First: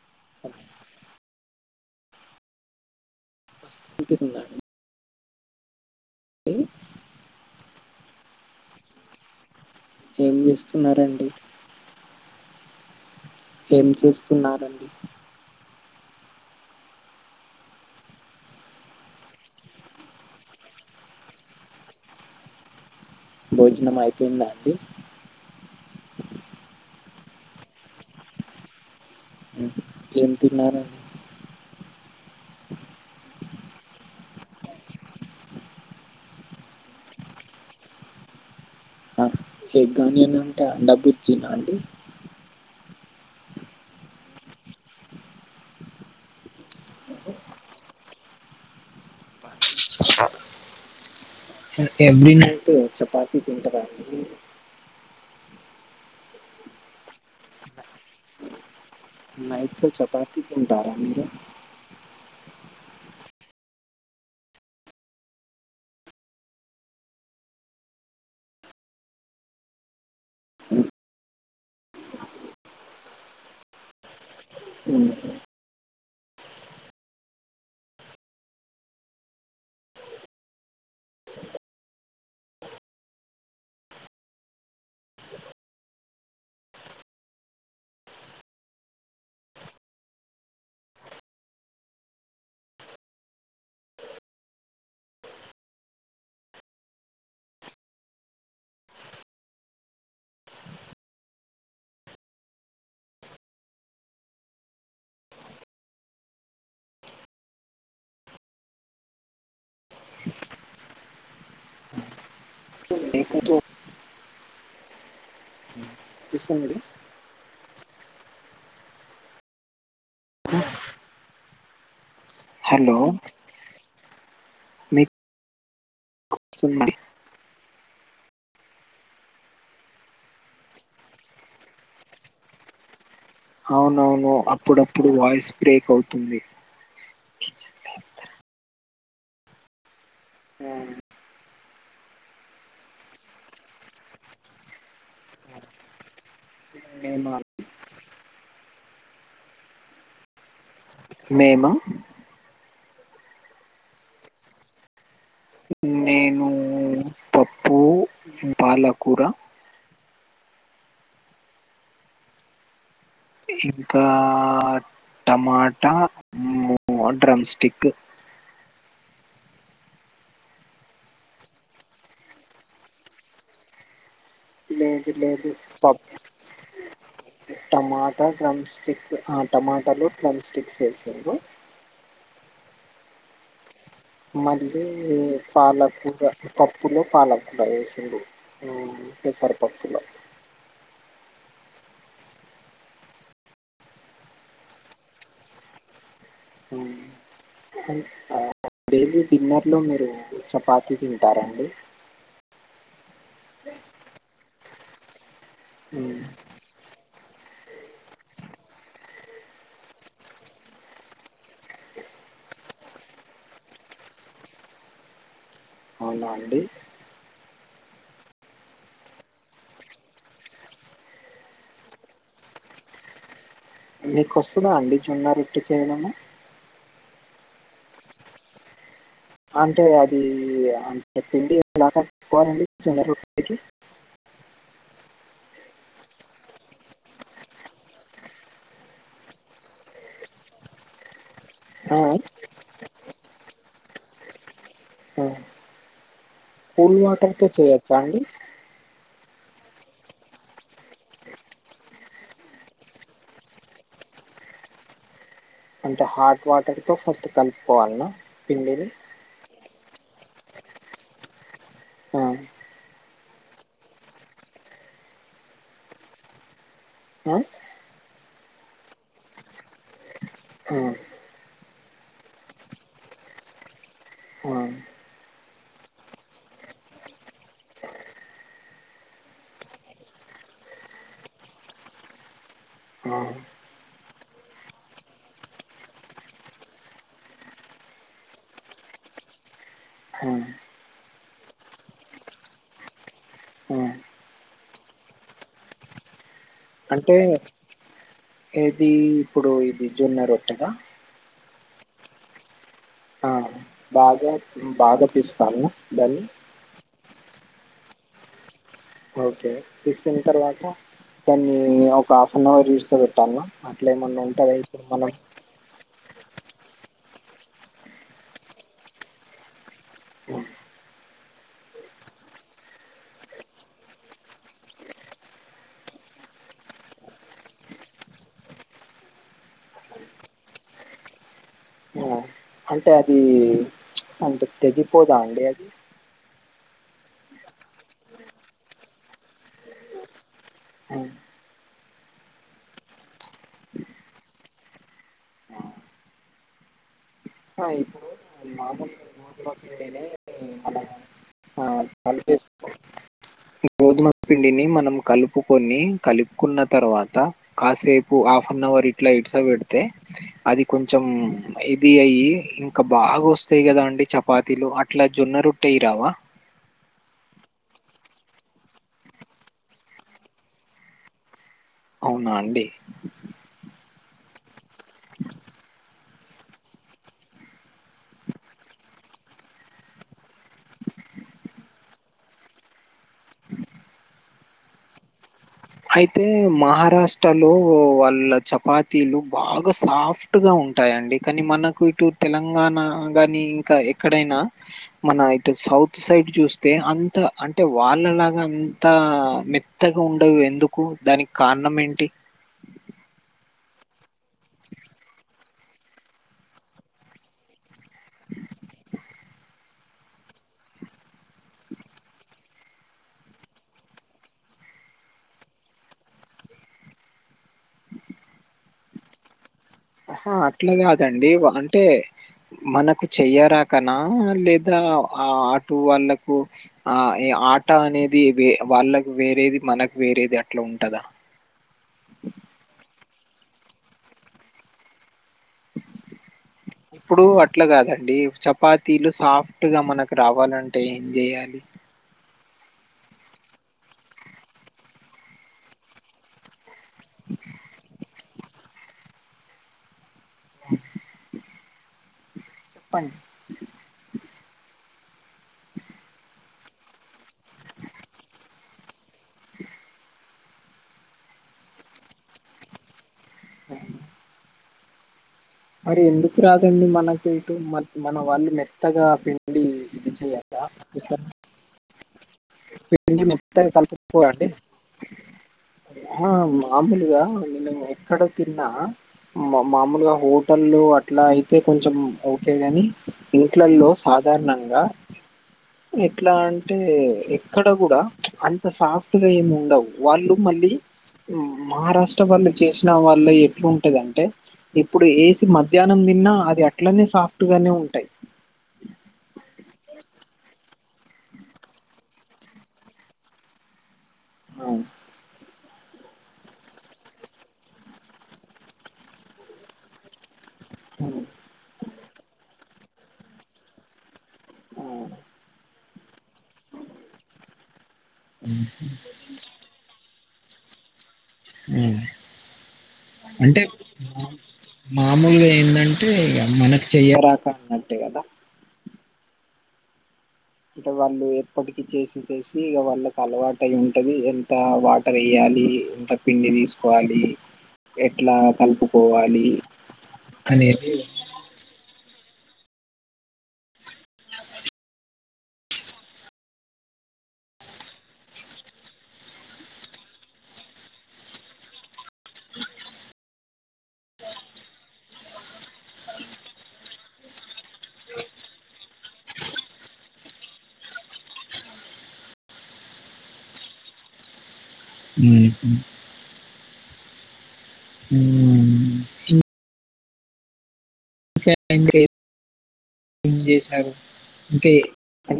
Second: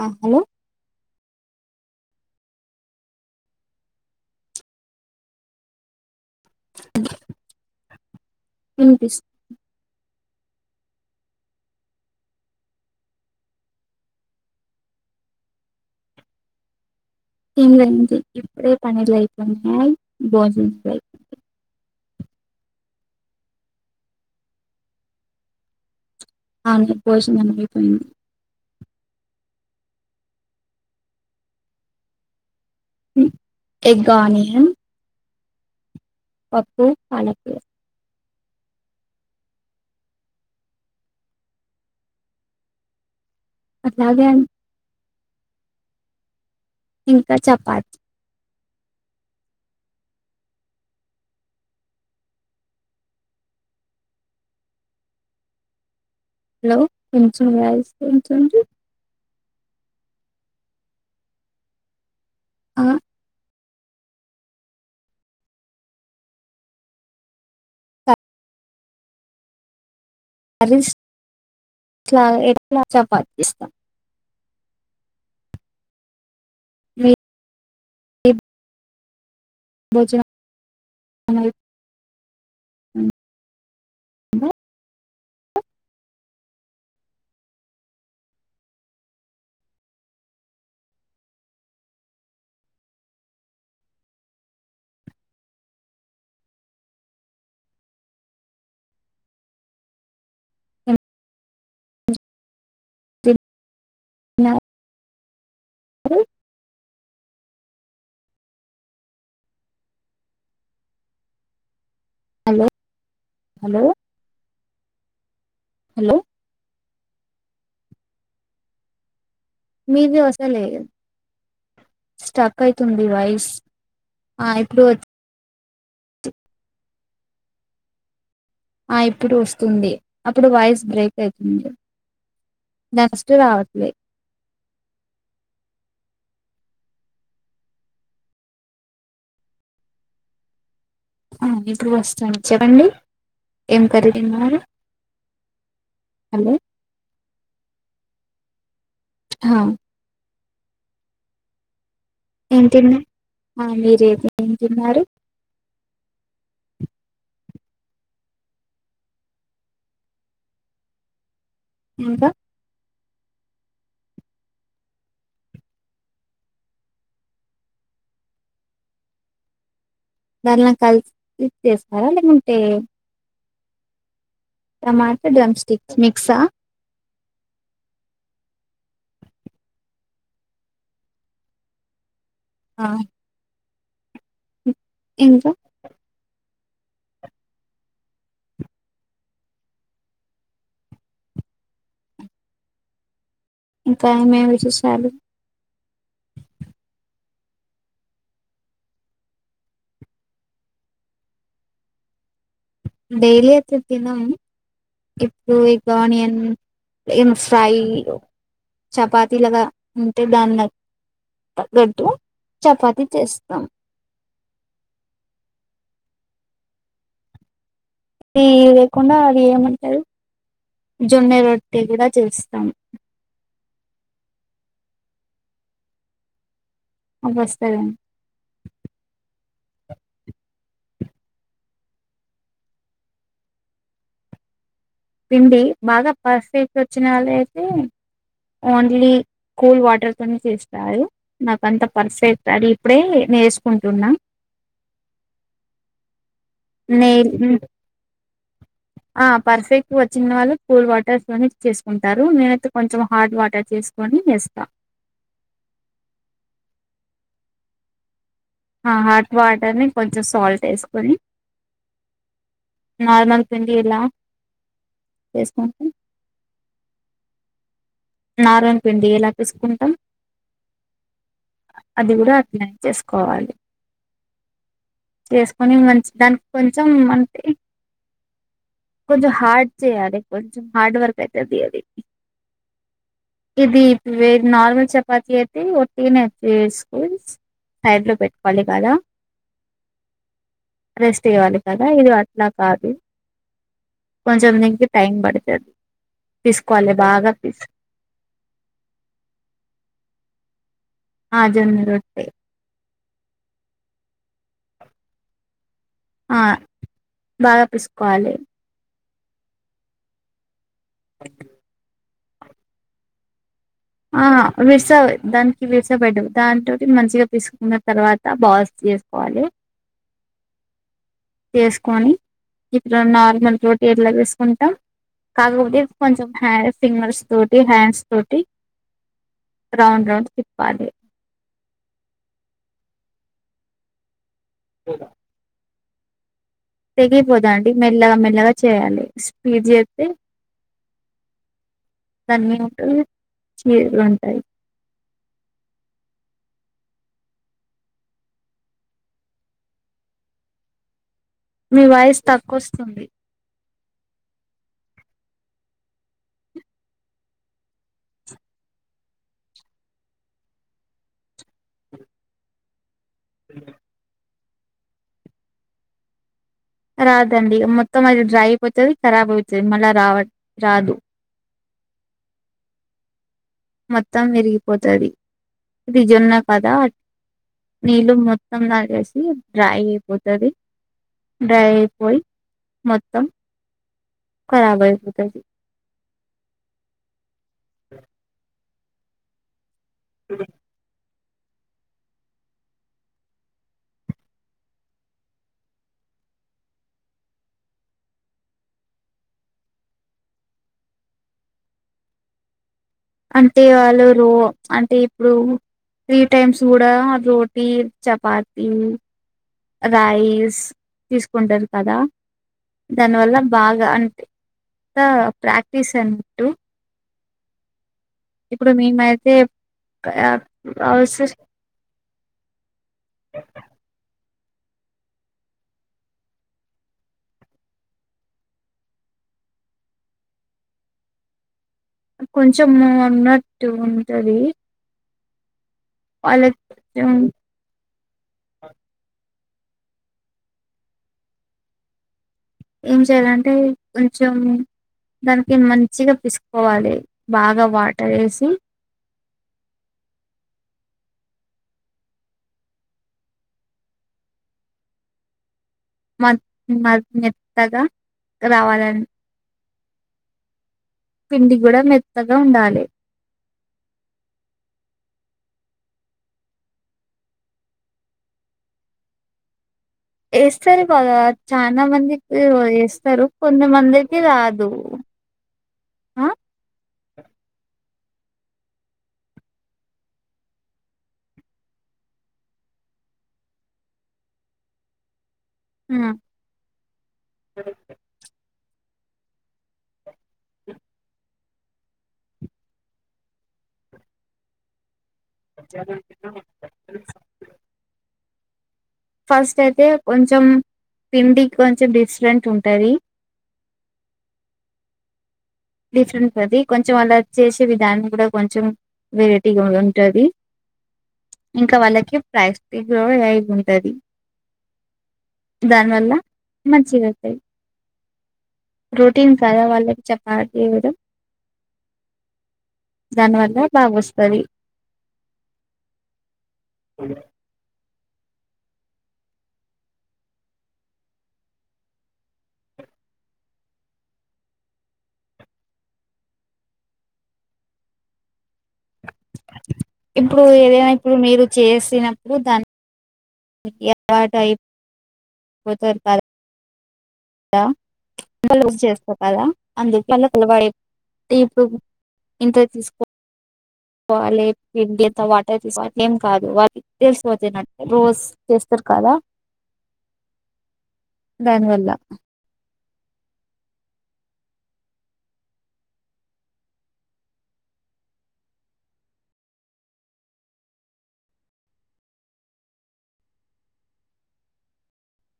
ఆ హలో [unintelligible] ఉ వినిపిస్త ఏం చేస్తున్నారండి ఏం చేస్తున్నారండి ఎంలే అయింది ఇప్పుడే పనులు అయిపోన్నాయి భోజనాలు అయితున్నాయి భోజనం అయిపోయిందా అండి అవును భోజనం అయిపోయింది ఏం తిన్నారండి ఎగ్ ఆనియన్ పప్పు పాలకూర ఎగ్ ఆనియన్ అంటే అండ బుజ్జి అండి అట్లాగే ఇంకా చపాత్ అంటే ఎవరీ నైట్ చపాతీ తింటారా అండి హలో కొంచెం వాయిస్ పెంచండి నైట్ లొ చపాతి తింటారా మీరు ఆ ఎట్లా చపాతి చేస్తా ఉహు ఎ భోజనం అయ్యిపో [unintelligible] ఏం చేస్తున్నారు హలో లేకపోతే హలో హలో [unintelligible] మీది వస్తలే స్టక్ హలో అయితుంది వైస్ ఆ ఇప్పుడు వస్తుందా ఆ ఇప్పుడు వస్తుంది అప్పుడు వాయిస్ బ్రేక్ అయితుండే నా అవునవును అప్పుడప్పుడు వాయిస్ బ్రేక్ అవుతుంది [unintelligible] ఆ అ ఇప్పుడు వస్తాంది చెప్పండి ఏం కర్రి తిన్నారు హలో మేమా హా మేమా ఏ తిన్నావ్ ఆ మీరే ఏం తిన్నారు నేను పప్పు పాలకూర ఇంకా ఇంకా టమాటా డ్రమ్ స్టిక్ దాంట్ల కలిసి చేస్తారా లేకుంటే లేదు టమాటా లేదు డ్రమ్ స్టిక్స్ పప్ మిక్సా టమాటా డ్రమ్ స్టిక్ ఆ టమాటలు క్లమ్ స్టిక్స్ ఏస్తరు. ఆ మళ్ళీ ఇంకా పాలకూర పప్పులో పాలకూర వేసిండు పెసరపప్పులో ఇంక ఏమేమి విశేషాలు హ డైలీ డిన్నర్లో మీరు చపాతీ తింటార అండి. డైలీ ఐతే తినం ఇప్పుడు ఇక ఉమ్, ఆనియన్ ఏం ఫ్రైలు చపాతీ లగా ఉంటే దాన్ని తగ్గట్టు చపాతి చేస్తం. అవునా అండి అది లేకుండా అది ఏమంటరు జొన్నె రొట్టె కూడా చేస్తాం. మీకు వస్తదా అండి జొన్న రొట్టె చేయడము నమస్తే అం అంటే అది అ పిండి ఎలాగా చేసుకోవాలండి జొన్న రొట్టె ఇంతకి పిండి బాగా పర్స్ట్ వచ్చినళ్ళ అయితే ఓన్లీ కూల్ వాటర్తోని చేస్తారు. నాకంత ఆ, పర్ఫెక్ట్ అది ఇప్పుడే నేర్సుకుంటున్నా అ కూల్ నే వాటర్తో చేయచ్చా అండి. ఆ పర్ఫెక్ట్ వచ్చిన వాళ్ళు కూల్ వాటర్తోనే చేసుకుంటారు. నేనైతే కొంచెం హాట్ వాటర్ చేసుకుని ఏస్తా. అంటే హాట్ వాటర్ తో ఫస్ట్ కలుపుకోవాల్నా హా హాట్ వాటర్ని కొంచెం సాల్ట్ వేసుకొని ఆ నార్మల్ పిండి లా చేసుకుంటు ఆ! నార్మల్ పిండి ఎలా తీసుకుంటాం. ఆ! అది కూడా అట్నే చేసుకోవాలి. ఆ! చేసుకొని మంచి దానికి కొంచెం అంటే కొంచం హార్డ్ చేయాలి కొంచం హార్డ్ వర్క్ ఐతది అది ఆ ఇది వె నార్మల్ చపాతి అయితే ఒట్టిగనే చేస్కోన్ సైడ్ లో పెట్టుకోవాలి కదా ఆ! అరెస్ట్ చేయ్యాలి కదా ఇది అట్లా కాదు ఆ! కొంచెం దీనికి టైం పడతది తీసుకోవాలి అంటే బాగా పిస్ ఏది ఇప్పుడు ఇది జొన్నరొట్టెకా ఆ జొన్న రొట్టే ఆ! బాగా బాధపిస్తాను దాన్ని ఆ బాగా పిసుక్కోవాలి ఓకే తీసుకున్న తర్వాత దాన్ని ఒక హాఫ్ అన్ అవర్ ఇడ్సపెట్టన్న ఆ విర్సా దానికి విర్సా దాంతోటి మంచిగా పిసుక్కున్న తర్వాత బాస్ చేసుకోవాలి. ఆ! వేసుకొని ఇప్పుడు నార్మల్ రోటీ ఎట్ల పిసుక్కుంటం కాకపోతే కొంచెం హ్యా ఫింగర్స్ తోటి హ్యాండ్స్ తోటి రౌండ్ రౌండ్ తిప్పాలి ఆ! అంటే అది అంత తెగిపోదా అండి అది తెగిపోదాండి మెల్లగా మెల్లగా చేయాలి స్పీడ్ జేత్తే ఆ! అన్ని ఉంటవి చీరలు ఉంటాయి ఆ మాపుం మాది మాకనే మీ వాయిస్ తక్కువొస్తుంది గోధుమ పిండిని మనం కలుపుకొని కలిప్కున్న తర్వాత కాసేపు ఆఫ్ నవ్ వర్ ఇట్లా ఇడ్సవేడ్తే అది కొంచం ఇది అయి ఇంకా బ బాగోస్తాయ్ గదా అండి చపాతీలు అట్లా జొన్న రొట్టెయ్ రావా రాదండి మొత్తం అది డ్రై పోతె ఖరాబ్ ఔతయ్ మళ్ళా రావవి రాదు అవునా అండి మొత్తం విరిగిపోతది ఇది జొన్న కదా నీళ్ళు మొత్తం లాగేసి డ్రై పోతది డ్రైయిపోయ్ మొత్తం ఖరాబు అయ్యిపోతాది ఐతే మహారాష్ట్ర లో వాళ్ళ చపాతీలు బాగ్ సాఫ్ట్ గా ఉంటాయండి కానీ మనకు ఇటు తెలంగాణ గాని ఇంకా ఎక్కడైనా మన ఇటు సౌత్ సైడ్ చూస్తే అంత అంటే వాళ్ళలాగా అంత మెత్తగా ఉండవెం ఎందుకు దానిక్ కారణం ఏంటి అంటే వాళ్ళు రో అంటే ఇప్పుడు త్రీ టైమ్స్ గూడా రోటీ, చపాతి రైస్ తీస్కుంటారు కదా దాన్ వల్ల బాగా అంటే అంత ప్రాక్టీస్ అంటూ ఇప్పుడు మేమైతే హ అట్లా గాదండి ప్రాసెస్ వ అంటే మనకు చెయ్యరాకనా లేదా ఆ అటు వాళ్ళకు ఆ ఏ ఆటనేది వె వాళ్ళకు వే రేది మనక్ వేరేది అట్లా ఉంటదా కొంచెం ఉన్నట్టు ఉంటది వాళ్ళకి కొంచెం ఇప్పుడు అట్లా గాదండ్ డి చపాతీలు సాఫ్ట్ గా మనక్ రావాలంటే ఏం జేయాలి ఏం చెయాలంటే కొంచం దానికి మంచిగా పిస్కో కోవాలి బాగా వాటరేసి చెప్పండి మత్ మత్ మేత్తగా రావాలన్ పిండి కూడా మెత్తగా ఉండాలి అ మరి ఎందుకు రాదండి మనకు ఇటు మన్ మన వాళ్ళు మెత్తగా పిండి చెయ్యాలా వేస్తారు బాగా చాలా మందికి పిండి వేస్తారు మెత్తగ్ కొంతమందికి కల్పుకొర అండి రాదు ఆ మాముల్గా నిన్న మ క్కడ తిన్నా మా మామూల్గా హొ టల్లో అట్లా అయితే కొంచం ఓకే గాని ఇంట్లల్లో సాధారణంగా ఎట్లా అంటే ఎక్కడ గుడ అంత సాఫ్ టుగ ఏం ఉండవ్ వాళ్ళు మళ్ళీ మహారాష్ట్ర వాళ్ళు జేస్నా వాళ్ళై ఎట్లుంటదంటే ఇప్పుడు ఏం మధ్యాహ్నం దిన్నా ఆ అది అట్లనే సాఫ్ట్ గానే ఉంటాయ్ ఫస్ట్ అయితే కొంచం పిండి కొంచం డిఫ్రెంట్ ఉంటది అవును డిఫరెంట్ అది కొంచం అలా చేసే విధాన్ని గుడా కొంచం వెరేటీగా ఉంటది హ్మ్. ఇంకా వాళ్ళకి ప్రైజ్ [unintelligible] లైవ్ ఉంటది. ఆ దాన్ వల్ల మంచిగత్తయ్. హ్మ్. ప్రోటీన్ కదా వాళ్ళక్ చపాతి గుడం. ఉమ్ దాని వల్ల అంటే బాగా వస్తది మామూలుగా ఏందంటే ఇగ మనకు చెయరాక అన్నట్టే గదా ఇంకా వాళ్ళు ఎప్పటికి చేసి చేసి ఇక వాళ్ళకి అలవాటైయుంటది ఎంత వాటర్ ఏయ్యాలి ఇంత పిండి తీసుకోవాలి ఏట్ల ఇప్పుడు ఏదైన అనేది ఇప్పుడు మీరు చేసిన దాన్ [unintelligible] ఆ వాళ్ళు చేస్తార్ కదా అందుకే పిలలు వాడి ఇప్పుడు ఇంతే తీస్కో వాళ్లే పిండి ఇంత వాటర్ తీస్కో ఏం కాదు వాళ్ళకి తెసిపోతునట్టే రోజ్ చేస్తార్ కదా దాని వల్ల మ్ హ్ మ్.... [unintelligible] ఏం చేసారు. అంటే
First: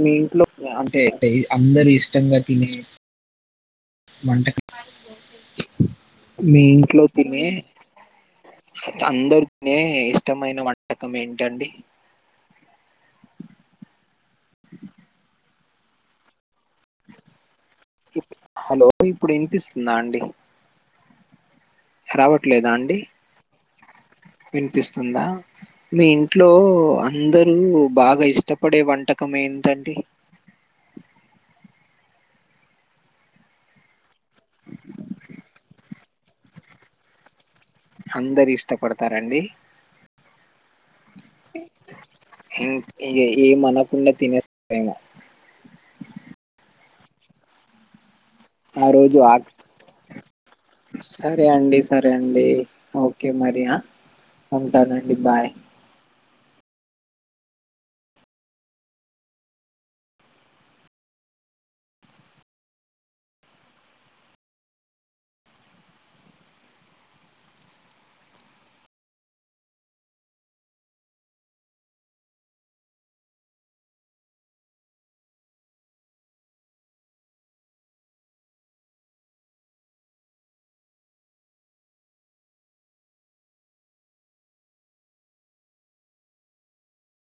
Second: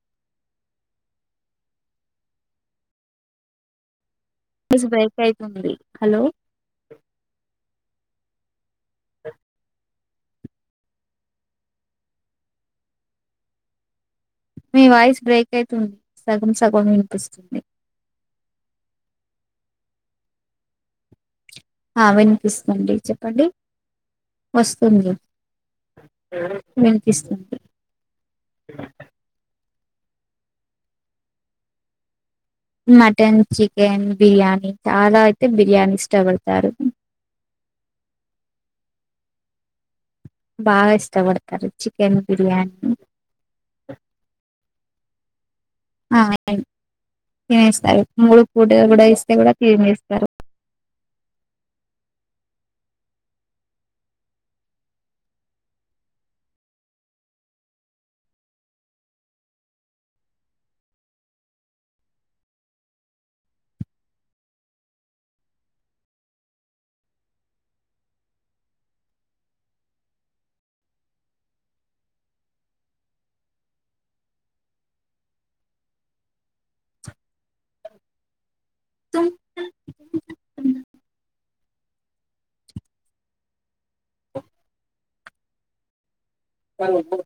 మీ ఇంట్లో అంటే అంటే అందర్ ఇష్టంగ తినే వంటకం. వాయిస్ బ్రేక్ అయితుంది హలో మీ ఇంట్లో తినే అందర్ తినే ఇష్టమైన వంటకం ఏంటండి? ఏతున్ సండే హలో ఇప్పుడ్ ఇన్పిస్తుందా అండి. ఆ విన్పిస్తుంది చెప్పండి. వస్తుంది విన్పిస్తుందా? మీ ఇంట్లో అందరు వినిపిస్తుంది బాగా ఇష్టపడే వంటకం ఏంటండి? మటన్, చికెన్, బిర్యానీ చాలా అయితే బిర్యానీస్ ఇష్ట పడతారు. అందర్ ఇష్టపడ్తారండి. బాగా ఇష్ట పడ్తారు చికెన్ బిర్యానీ. ఏం- ఏ- ఏం అనకుండా తినేస్తారేమో ఆ ఏఐ తినేస్తారు. మూడు పూటల్ ఆ గుడా రోజు ఇస్తే ఆకలి గుడా తినేస్తారు. సరే అండి సరే అండి ఓకే మరి అ ఉంటానండి బాయ్. కలుపు